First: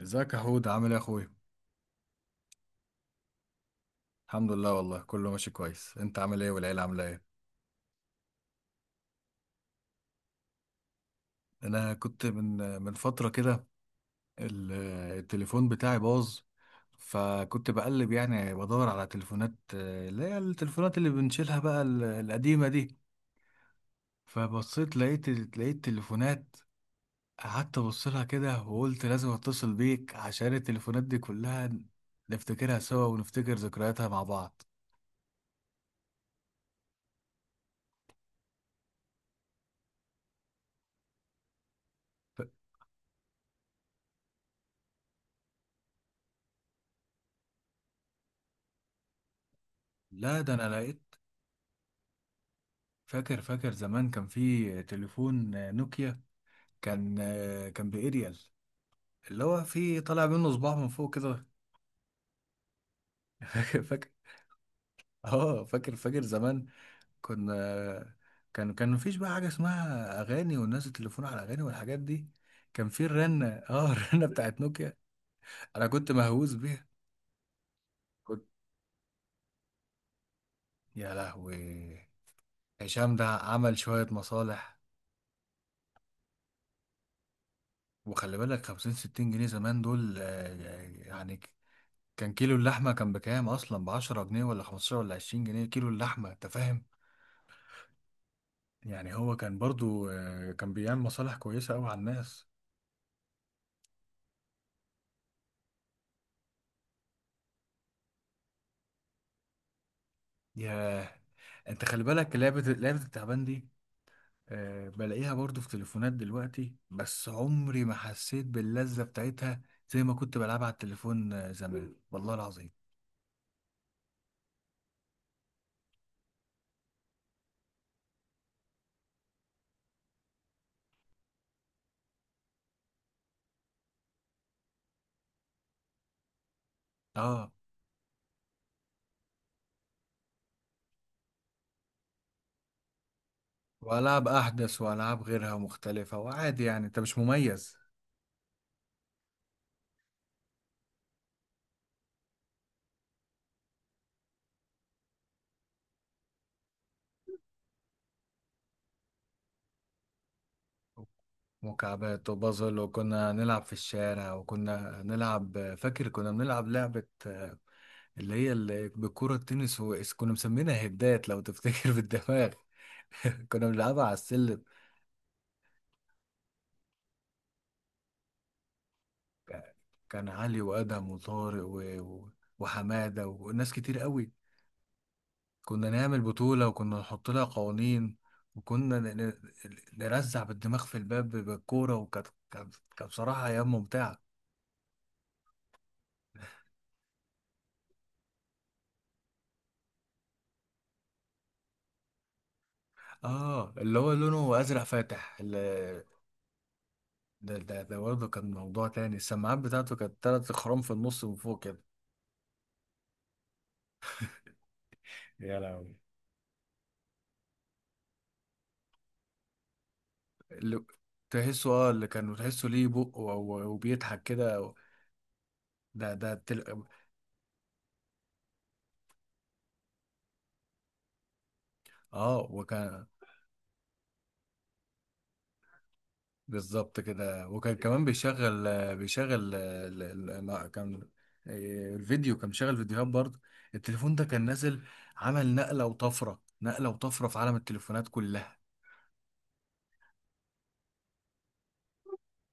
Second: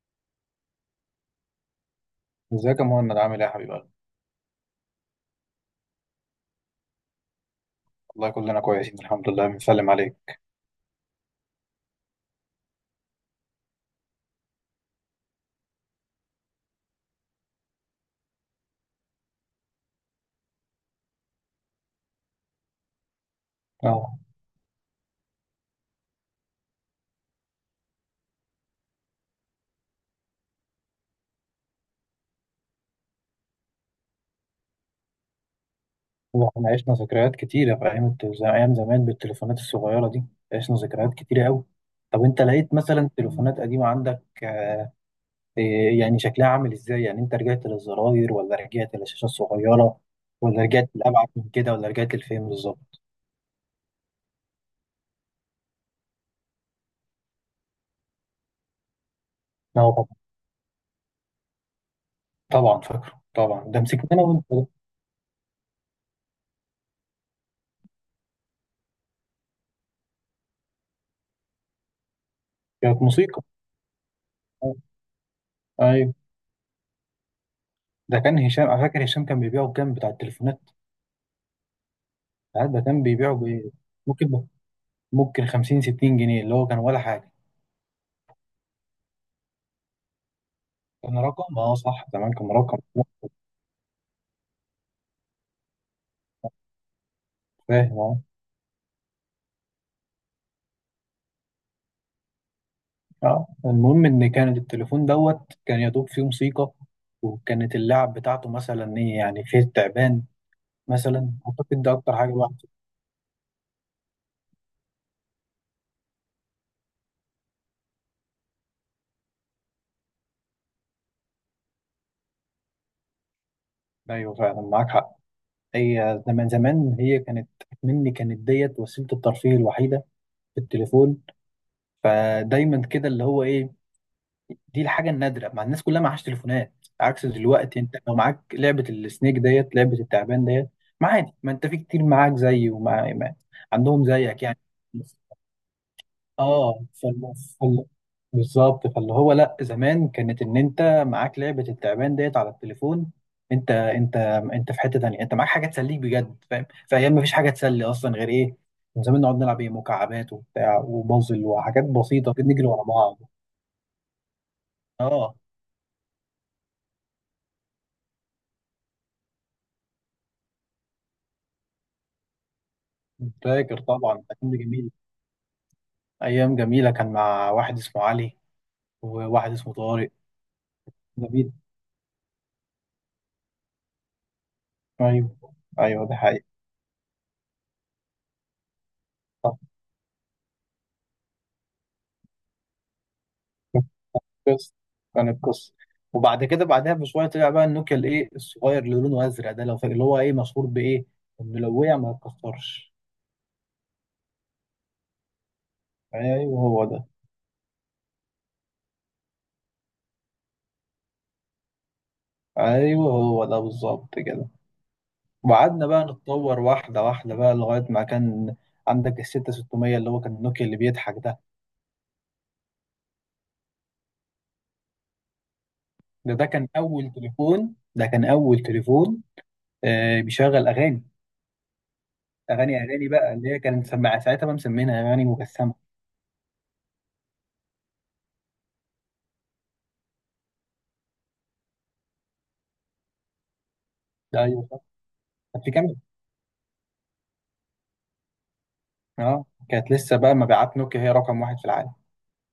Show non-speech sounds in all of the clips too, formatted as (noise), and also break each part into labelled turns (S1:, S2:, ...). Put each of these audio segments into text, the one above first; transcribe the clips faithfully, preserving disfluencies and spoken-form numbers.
S1: ازيك يا حود؟ عامل ايه يا اخويا؟
S2: ازيك يا مهند عامل ايه يا حبيب قلبي؟
S1: الحمد لله، والله كله ماشي كويس. انت عامل ايه؟ والعيله عامله ايه؟
S2: والله كلنا كويسين الحمد لله بنسلم عليك.
S1: انا كنت من من فتره كده. ال- التليفون بتاعي باظ. فكنت بقلب يعني بدور على تليفونات، آه، اللي هي التليفونات اللي بنشيلها بقى ال- القديمه دي.
S2: اه،
S1: فبصيت لقيت لقيت تليفونات. قعدت ابص لها كده وقلت لازم اتصل بيك عشان التليفونات دي كلها نفتكرها سوا ونفتكر ذكرياتها مع بعض.
S2: والله احنا عشنا ذكريات كتيرة في ايام الت- زي- ايام زمان بالتليفونات الصغيرة دي، عشنا ذكريات كتيرة قوي. طب
S1: ف-
S2: انت لقيت مثلا تليفونات قديمة عندك آه، إيه يعني شكلها عامل ازاي؟ يعني انت رجعت للزراير ولا رجعت للشاشة الصغيرة
S1: لا، ده
S2: ولا
S1: انا
S2: رجعت
S1: لقيت.
S2: لأبعد من كده ولا رجعت لفين بالظبط؟
S1: فاكر فاكر زمان كان في تليفون، آه، نوكيا. كان آه، كان بإيريال، اللي هو
S2: اه
S1: في
S2: طبعا،
S1: طالع منه صباع من فوق كده.
S2: طبعا فاكره
S1: (laughs)
S2: طبعا، ده
S1: فاكر فاكر،
S2: مسكناه وانت ده.
S1: اه فاكر فاكر زمان. كنا كان كان مفيش بقى حاجة اسمها أغاني، والناس التليفون على أغاني والحاجات دي. كان
S2: كانت
S1: في
S2: موسيقى.
S1: الرنة، اه (laughs) الرنة بتاعت نوكيا. أنا كنت
S2: ايوه،
S1: مهووس بيها.
S2: ده كان
S1: كنت،
S2: هشام، انا فاكر هشام كان بيبيعه بكام بتاع التليفونات،
S1: يا لهوي.
S2: ساعات ده كان
S1: هشام ده
S2: بيبيعه ب
S1: عمل شوية
S2: ممكن
S1: مصالح.
S2: ممكن خمسين ستين جنيه، اللي هو كان ولا حاجة.
S1: وخلي بالك خمسين ستين جنيه زمان دول، آه،
S2: كان
S1: يعني
S2: رقم اه صح، زمان
S1: كان
S2: كان
S1: كيلو
S2: رقم
S1: اللحمة كان
S2: آه،
S1: بكام أصلا؟ بعشرة جنيه ولا خمستاشر ولا عشرين جنيه كيلو اللحمة؟ أنت فاهم؟
S2: فاهم اه.
S1: يعني هو كان برضو، آه، كان بيعمل مصالح كويسة أوي على الناس.
S2: آه، المهم ان كان التليفون دوت كان يا دوب فيه موسيقى، وكانت اللعب بتاعته مثلا ايه؟ يعني فيه التعبان
S1: ياه.
S2: مثلا، اعتقد
S1: أنت
S2: ده
S1: خلي
S2: اكتر حاجة
S1: بالك
S2: الواحد.
S1: لعبة لعبة التعبان دي، آه، بلاقيها برضو في تليفونات دلوقتي بس عمري ما حسيت باللذة بتاعتها زي ما كنت بلعبها على التليفون، آه، زمان والله العظيم.
S2: ايوه فعلا معاك حق. هي زمان زمان هي كانت، مني كانت ديت وسيلة الترفيه الوحيدة في التليفون، فدايما كده اللي هو ايه، دي الحاجه النادره مع الناس كلها معهاش تليفونات، عكس
S1: اه،
S2: دلوقتي انت لو معاك لعبه السنيك ديت، لعبه التعبان ديت، ما عادي، ما انت في كتير معاك زي ومع ما- عندهم
S1: وألعاب
S2: زيك يعني.
S1: أحدث وألعاب غيرها مختلفة وعادي،
S2: اه
S1: يعني أنت مش
S2: فال...
S1: مميز.
S2: فال... بالظبط، فاللي هو لا زمان كانت ان انت معاك لعبه التعبان ديت على التليفون، انت انت انت في حته تانيه، انت معاك حاجه تسليك بجد، فاهم؟ في ايام ما فيش حاجه تسلي اصلا غير ايه، من زمان نقعد نلعب ايه، مكعبات وبتاع وبازل وحاجات
S1: مكعبات
S2: بسيطه كده، نجري
S1: وبازل،
S2: ورا بعض.
S1: وكنا نلعب في الشارع، وكنا
S2: اه
S1: نلعب. فاكر كنا بنلعب لعبة، آه، اللي هي اللي بالكرة التنس، وإس- كنا مسمينها هدات لو تفتكر، بالدماغ. (laughs) كنا
S2: فاكر
S1: بنلعبها على
S2: طبعا، ده كان
S1: السلم.
S2: جميل. ايام جميله، كان مع واحد اسمه علي وواحد اسمه
S1: ك-
S2: طارق.
S1: كان علي وأدم
S2: جميل.
S1: وطارق و... و- وحمادة وناس كتير قوي.
S2: ايوه
S1: كنا
S2: ايوه، ده
S1: نعمل
S2: حقيقي.
S1: بطولة وكنا نحط لها قوانين. وكنا ن... ن-
S2: صح.
S1: نرزع بالدماغ في الباب بالكورة. وكانت كانت كانت بصراحة أيام
S2: كانت
S1: ممتعة.
S2: قصه، كانت قصه. وبعد كده بعدها بشويه طلع بقى النوكيا الايه الصغير اللي لونه ازرق ده، لو فاكر، اللي هو ايه مشهور بايه، انه لو وقع ما يتكسرش.
S1: اه، اللي هو لونه ازرق فاتح.
S2: ايوه هو ده.
S1: ده ده ده برضه كان موضوع تاني. السماعات بتاعته كانت تلات خرام في النص من فوق كده.
S2: ايوه هو ده بالظبط كده.
S1: يا
S2: وقعدنا
S1: لهوي.
S2: بقى نتطور واحده واحده بقى لغايه ما كان عندك ال ستة وستين اللي هو كان النوكيا اللي
S1: اللي
S2: بيضحك ده.
S1: تحسه، اه، اللي كان تحسه ليه بق و- و- وبيضحك كده. ده ده
S2: ده ده
S1: تل...
S2: كان اول تليفون، ده كان اول تليفون آه، بيشغل اغاني،
S1: اه،
S2: اغاني
S1: وكان
S2: اغاني بقى اللي هي كانت سمع، ساعتها بقى مسمينها اغاني مجسمه.
S1: بالظبط كده. وكان كمان بيشغل آه، بيشغل آه، ال- ال- ما كان إيه، الفيديو. كان مشغل فيديوهات برضه. التليفون ده
S2: ده
S1: كان
S2: ايوه صح،
S1: نازل، عمل
S2: كانت في
S1: نقلة
S2: كاميرا.
S1: وطفرة، نقلة وطفرة في عالم التليفونات كلها.
S2: اه كانت لسه بقى مبيعات نوكيا هي رقم واحد في العالم.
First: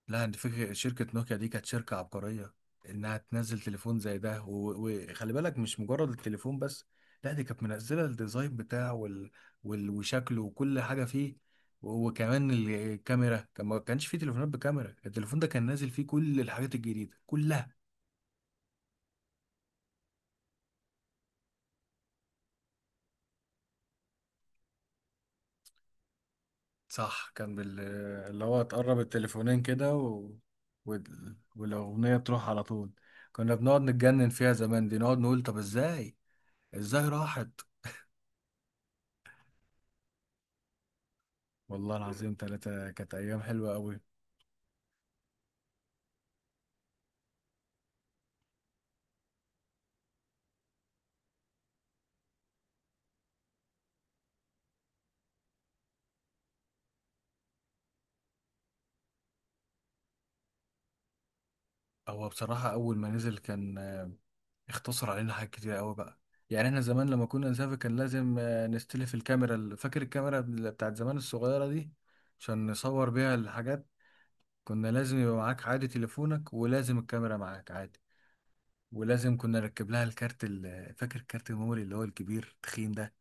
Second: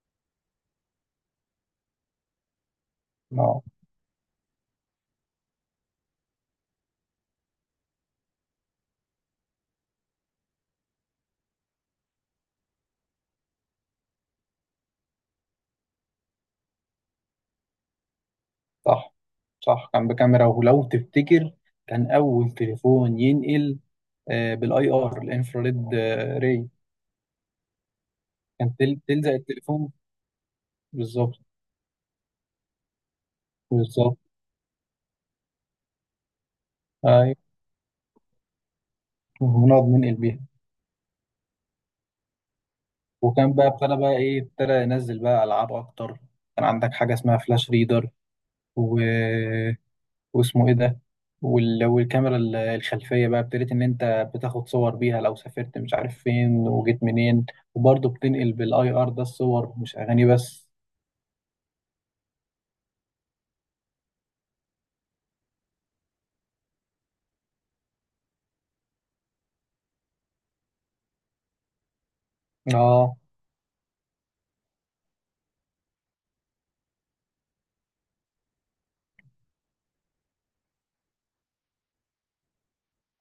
S1: لا، انت فكرة شركة نوكيا دي كانت شركة عبقرية، انها تنزل
S2: اه
S1: تليفون زي ده. و- وخلي بالك مش مجرد التليفون بس. لا، دي كانت منزلة الديزاين بتاعه وال... وال... وشكله وكل حاجة فيه. و- وكمان الكاميرا، كان ما كانش فيه تليفونات بكاميرا. التليفون ده كان نازل فيه كل الحاجات الجديدة كلها.
S2: صح. صح كان بكاميرا، ولو تفتكر كان اول تليفون ينقل آه، بالاي ار الانفراريد آه، ري،
S1: صح. كان بال... اللي هو
S2: كان
S1: تقرب
S2: تل- تلزق
S1: التليفونين
S2: التليفون
S1: كده و...
S2: بالظبط.
S1: وال... والأغنية تروح على طول. كنا بنقعد
S2: بالظبط
S1: نتجنن فيها زمان دي، نقعد نقول طب ازاي ازاي
S2: ايوه،
S1: راحت.
S2: ونقعد ننقل بيها.
S1: والله العظيم ثلاثة كانت أيام
S2: وكان بقى
S1: حلوة
S2: ابتدى
S1: أوي.
S2: بقى ايه، ابتدى ينزل بقى العاب اكتر. كان عندك حاجه اسمها فلاش ريدر، و واسمه ايه ده، وال- والكاميرا ال- الخلفيه بقى ابتديت ان انت بتاخد صور بيها لو سافرت مش عارف فين وجيت منين، وبرضه بتنقل بالاي ار ده الصور مش اغاني بس.
S1: هو بصراحة أول ما نزل كان، آه، اختصر علينا حاجات كتير أوي بقى. يعني احنا زمان لما كنا نسافر كان لازم، آه، نستلف الكاميرا، ال- فاكر الكاميرا، بال- بتاعت زمان الصغيرة دي عشان نصور
S2: اه
S1: بيها الحاجات. كنا لازم يبقى معاك عادي تليفونك ولازم الكاميرا معاك عادي. ولازم كنا نركب لها الكارت، ال- فاكر الكارت الميموري اللي هو الكبير التخين ده.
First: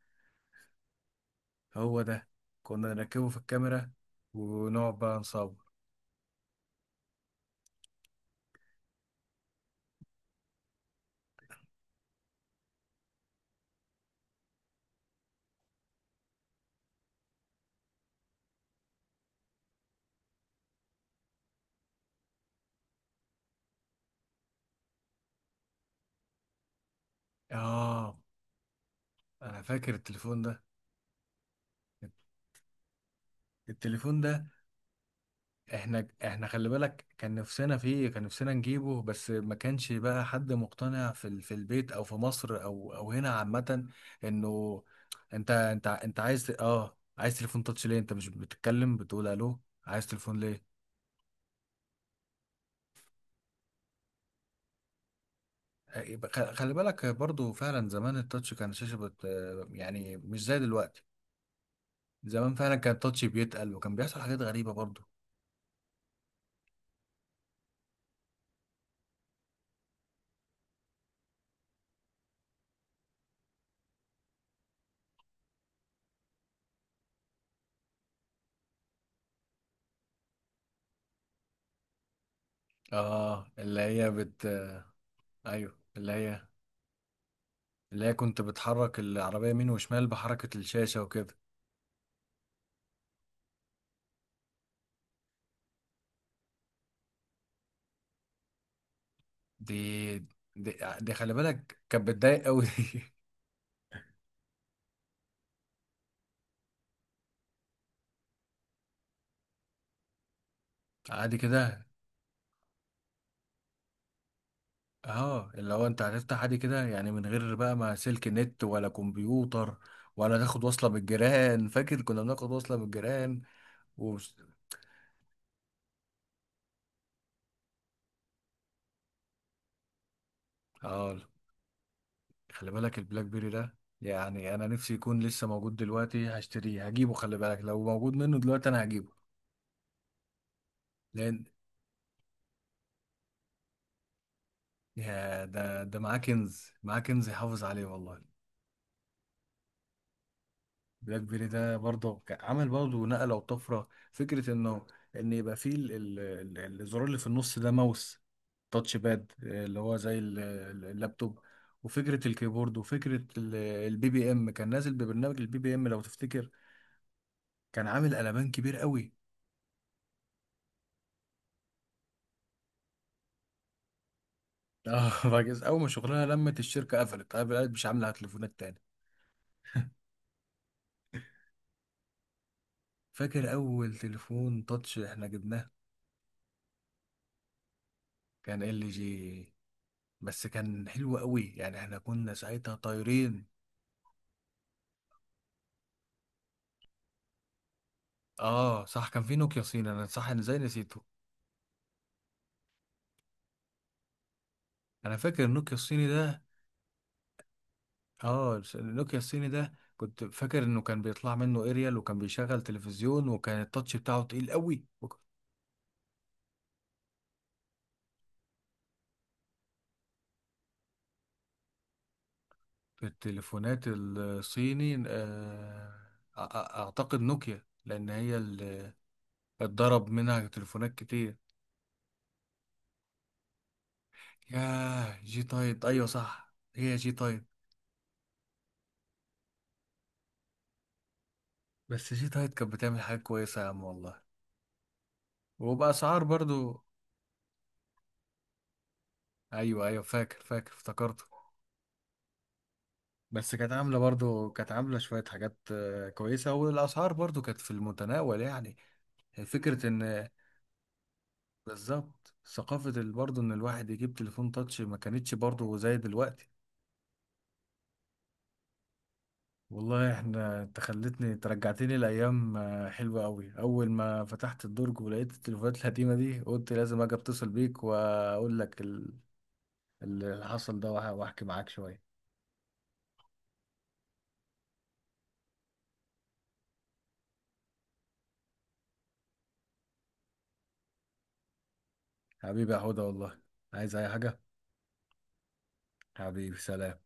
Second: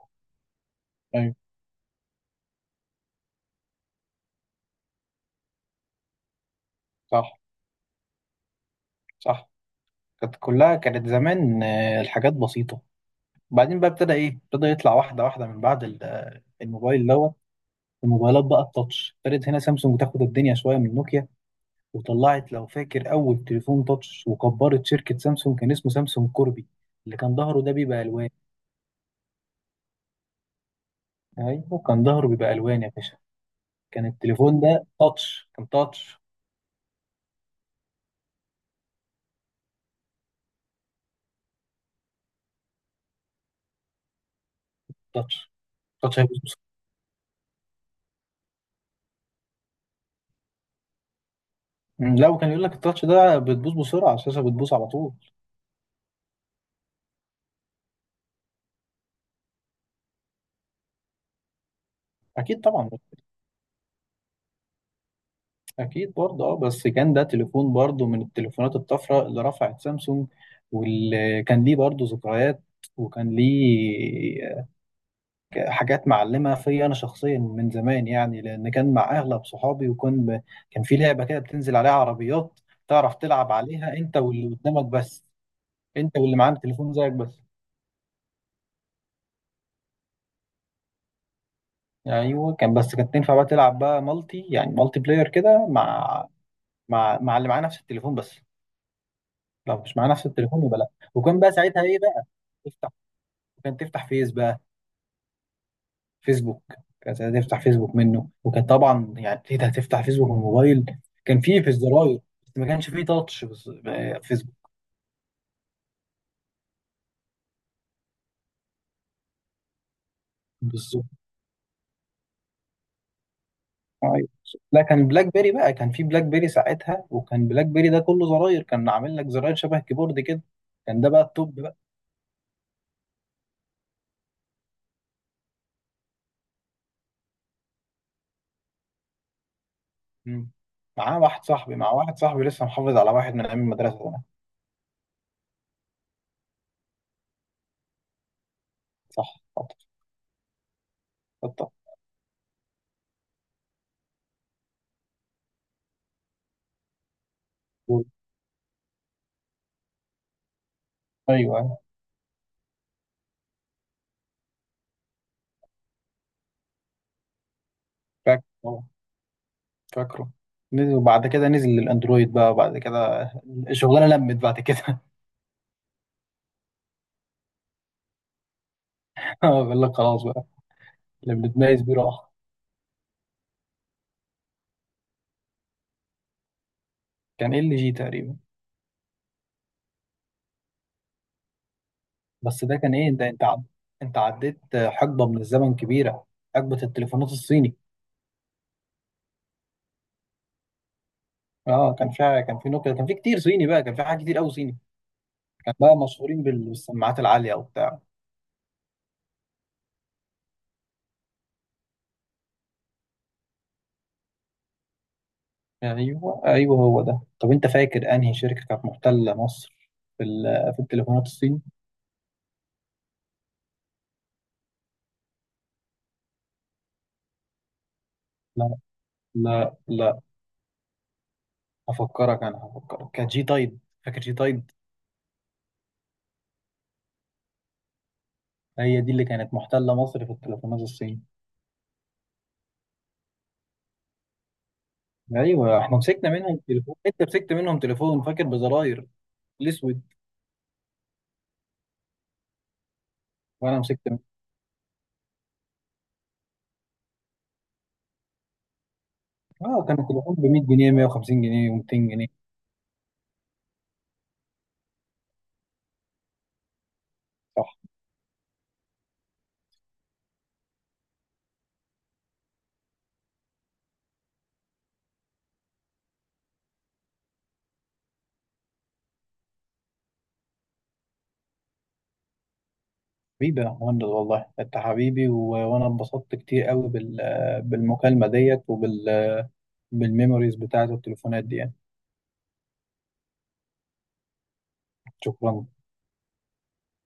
S2: ايوه
S1: هو ده. كنا نركبه في الكاميرا ونقعد بقى نصور.
S2: صح. صح كانت كلها كانت زمان آه، الحاجات بسيطه. بعدين بقى ابتدى ايه، ابتدى يطلع واحده واحده من بعد ال- آه، الموبايل دوت، الموبايلات بقى التاتش ابتدت، هنا سامسونج تاخد الدنيا شويه من نوكيا. وطلعت لو فاكر اول تليفون تاتش وكبرت شركه سامسونج، كان اسمه سامسونج كوربي، اللي كان ظهره ده بيبقى
S1: اه،
S2: الوان.
S1: انا فاكر التليفون ده.
S2: ايوه كان ظهره بيبقى الوان يا باشا. كان
S1: التليفون ده
S2: التليفون ده تاتش، كان
S1: احنا
S2: تاتش.
S1: احنا خلي بالك كان نفسنا فيه، كان نفسنا نجيبه، بس ما كانش بقى حد مقتنع في ال- في البيت او في مصر او او هنا عامة، انه انت
S2: تاتش،
S1: انت
S2: تاتش
S1: انت
S2: هيبوظ
S1: عايز ت-
S2: بسرعه.
S1: اه عايز تليفون تاتش ليه؟ انت مش بتتكلم بتقول الو؟ عايز تليفون ليه؟
S2: مم، لا وكان يقول لك التاتش ده بتبوظ بسرعه، الشاشه بتبوظ على طول.
S1: آه، يبقى خ- خلي بالك برضو فعلا زمان التاتش كان شاشة بت آه، يعني مش زي دلوقتي. زمان
S2: اكيد
S1: فعلا
S2: طبعا،
S1: كان التاتش بيتقل وكان بيحصل حاجات غريبة برضو.
S2: اكيد برضه اه. بس كان ده تليفون برضه من التليفونات الطفره اللي رفعت سامسونج، واللي كان ليه برضه ذكريات، وكان ليه حاجات معلمه فيا انا شخصيا من زمان يعني، لان كان مع اغلب صحابي. وكان كان في لعبه كده بتنزل عليها عربيات، تعرف
S1: اه،
S2: تلعب
S1: اللي
S2: عليها
S1: هي
S2: انت
S1: بت
S2: واللي
S1: آه،
S2: قدامك بس،
S1: ايوه، اللي
S2: انت واللي
S1: هي
S2: معاك تليفون زيك بس.
S1: اللي هي كنت بتحرك العربية يمين وشمال بحركة الشاشة وكده.
S2: يعني ايوه كان، بس كانت تنفع بقى تلعب بقى مالتي، يعني مالتي بلاير كده، مع مع مع اللي معاه نفس التليفون بس. لو مش معاه
S1: دي
S2: نفس التليفون
S1: دي,
S2: يبقى لا.
S1: دي خلي
S2: وكان بقى
S1: بالك
S2: ساعتها ايه
S1: كانت
S2: بقى
S1: بتضايق قوي
S2: تفتح،
S1: دي.
S2: كان تفتح فيس بقى، فيسبوك. كان ساعتها تفتح فيسبوك منه، وكان طبعا يعني ايه ده، هتفتح فيسبوك من الموبايل؟
S1: (laughs) عادي
S2: كان فيه في
S1: كده.
S2: الزراير، بس ما كانش فيه تاتش، بس آه، فيسبوك.
S1: اه، اللي هو انت هتفتح عادي كده، يعني من غير بقى ما سلك نت ولا كمبيوتر ولا تاخد وصلة من
S2: بالظبط.
S1: الجيران. فاكر كنا بناخد وصلة من الجيران و...
S2: ايوه لا كان بلاك بيري بقى، كان فيه بلاك بيري ساعتها، وكان بلاك بيري ده كله زراير، كان عامل لك زراير شبه كيبورد كده، كان ده
S1: اه،
S2: بقى التوب.
S1: خلي بالك البلاك بيري ده، يعني انا نفسي يكون لسه موجود دلوقتي هشتريه هجيبه. خلي بالك لو موجود منه دلوقتي انا هجيبه،
S2: مم. معاه
S1: لان
S2: واحد صاحبي مع واحد صاحبي لسه محافظ على واحد من ايام المدرسه زمان.
S1: يا ده ده معاه كنز، معاه كنز يحافظ عليه والله.
S2: صح خطر.
S1: بلاك بيري
S2: خطر.
S1: ده برضه كان عمل برضه نقلة وطفرة. فكرة انه ان يبقى فيه ال- ال- ال- الزرار اللي في النص ده ماوس، تاتش باد، آه، اللي هو زي ال- ال- اللابتوب.
S2: ايوه أيوه.
S1: وفكرة الكيبورد، وفكرة ال- البي بي ام. كان نازل ببرنامج البي بي ام لو تفتكر. كان عامل
S2: فاكره
S1: قلبان كبير
S2: أه،
S1: قوي.
S2: فاكره. نزل وبعد كده نزل للاندرويد بقى، وبعد كده الشغلانه لمت بعد كده.
S1: اه (laughs) راجل، اول ما شغلها لمت الشركة، قفلت قفلت، مش عاملة على تليفونات تاني.
S2: (laughs) بقول لك خلاص بقى، اللي بنتميز بيه راح.
S1: فاكر اول تليفون تاتش احنا جبناه
S2: كان ال جي تقريبا.
S1: كان ال جي. بس كان حلو قوي، يعني احنا كنا
S2: بس
S1: ساعتها
S2: ده كان ايه، انت انت
S1: طايرين.
S2: عد... انت عديت حقبه من الزمن كبيره، حقبه التليفونات الصيني.
S1: اه صح، كان في نوكيا صيني، انا صح انا زي نسيته.
S2: اه كان فيها، كان في نوكيا، كان في كتير صيني بقى، كان في حاجات كتير قوي صيني.
S1: انا فاكر
S2: كان
S1: النوكيا
S2: بقى
S1: الصيني ده.
S2: مشهورين بالسماعات العاليه وبتاع.
S1: اه، النوكيا الصيني ده كنت فاكر انه كان بيطلع منه اريال وكان بيشغل تلفزيون وكان التاتش بتاعه تقيل قوي. وك-
S2: ايوه ايوه هو ده. طب انت فاكر انهي شركه كانت محتله مصر في ال- في التليفونات الصين؟
S1: في التليفونات الصيني، آه أ- أ- اعتقد نوكيا، لان هي
S2: لا
S1: اللي
S2: لا
S1: اتضرب
S2: لا
S1: منها تليفونات كتير.
S2: هفكرك، انا هفكرك، كانت جي تايد، فاكر جي تايد؟
S1: ياه، جي تايد، ايوه صح هي جي تايد.
S2: هي دي اللي كانت محتله مصر في التليفونات الصين.
S1: بس جي تايد كانت بتعمل حاجات كويسة يا عم والله،
S2: ايوه احنا
S1: وبأسعار
S2: مسكنا منهم
S1: برضو.
S2: تليفون، انت مسكت منهم تليفون فاكر بزراير،
S1: ايوه
S2: الاسود.
S1: ايوه، فاكر فاكر افتكرت. بس كانت
S2: وانا
S1: عاملة
S2: مسكت منهم،
S1: برضو، كانت عاملة شوية حاجات، آه، كويسة، والأسعار برضو كانت في المتناول يعني.
S2: اه
S1: فكرة
S2: كان
S1: إن
S2: التليفون ب مية جنيه، مية وخمسين جنيه، و200 جنيه.
S1: بالظبط، ثقافة ال- برضو إن الواحد يجيب تليفون تاتش ما كانتش برضو زي دلوقتي.
S2: صح.
S1: والله احنا، انت خلتني ترجعتني لأيام، آه، حلوة أوي، أول ما فتحت الدرج ولقيت التليفونات القديمة دي قلت لازم أجي أتصل بيك وأقول لك ال- اللي حصل ده، وأح- وأحكي معاك شوية.
S2: حبيبي يا مهند والله، انت حبيبي، و... وانا اتبسطت كتير قوي بال... بالمكالمه ديت وبال بالميموريز بتاعت التليفونات دي يعني.
S1: حبيبي يا هدى والله، عايز أي حاجة؟
S2: شكرا
S1: حبيبي سلام.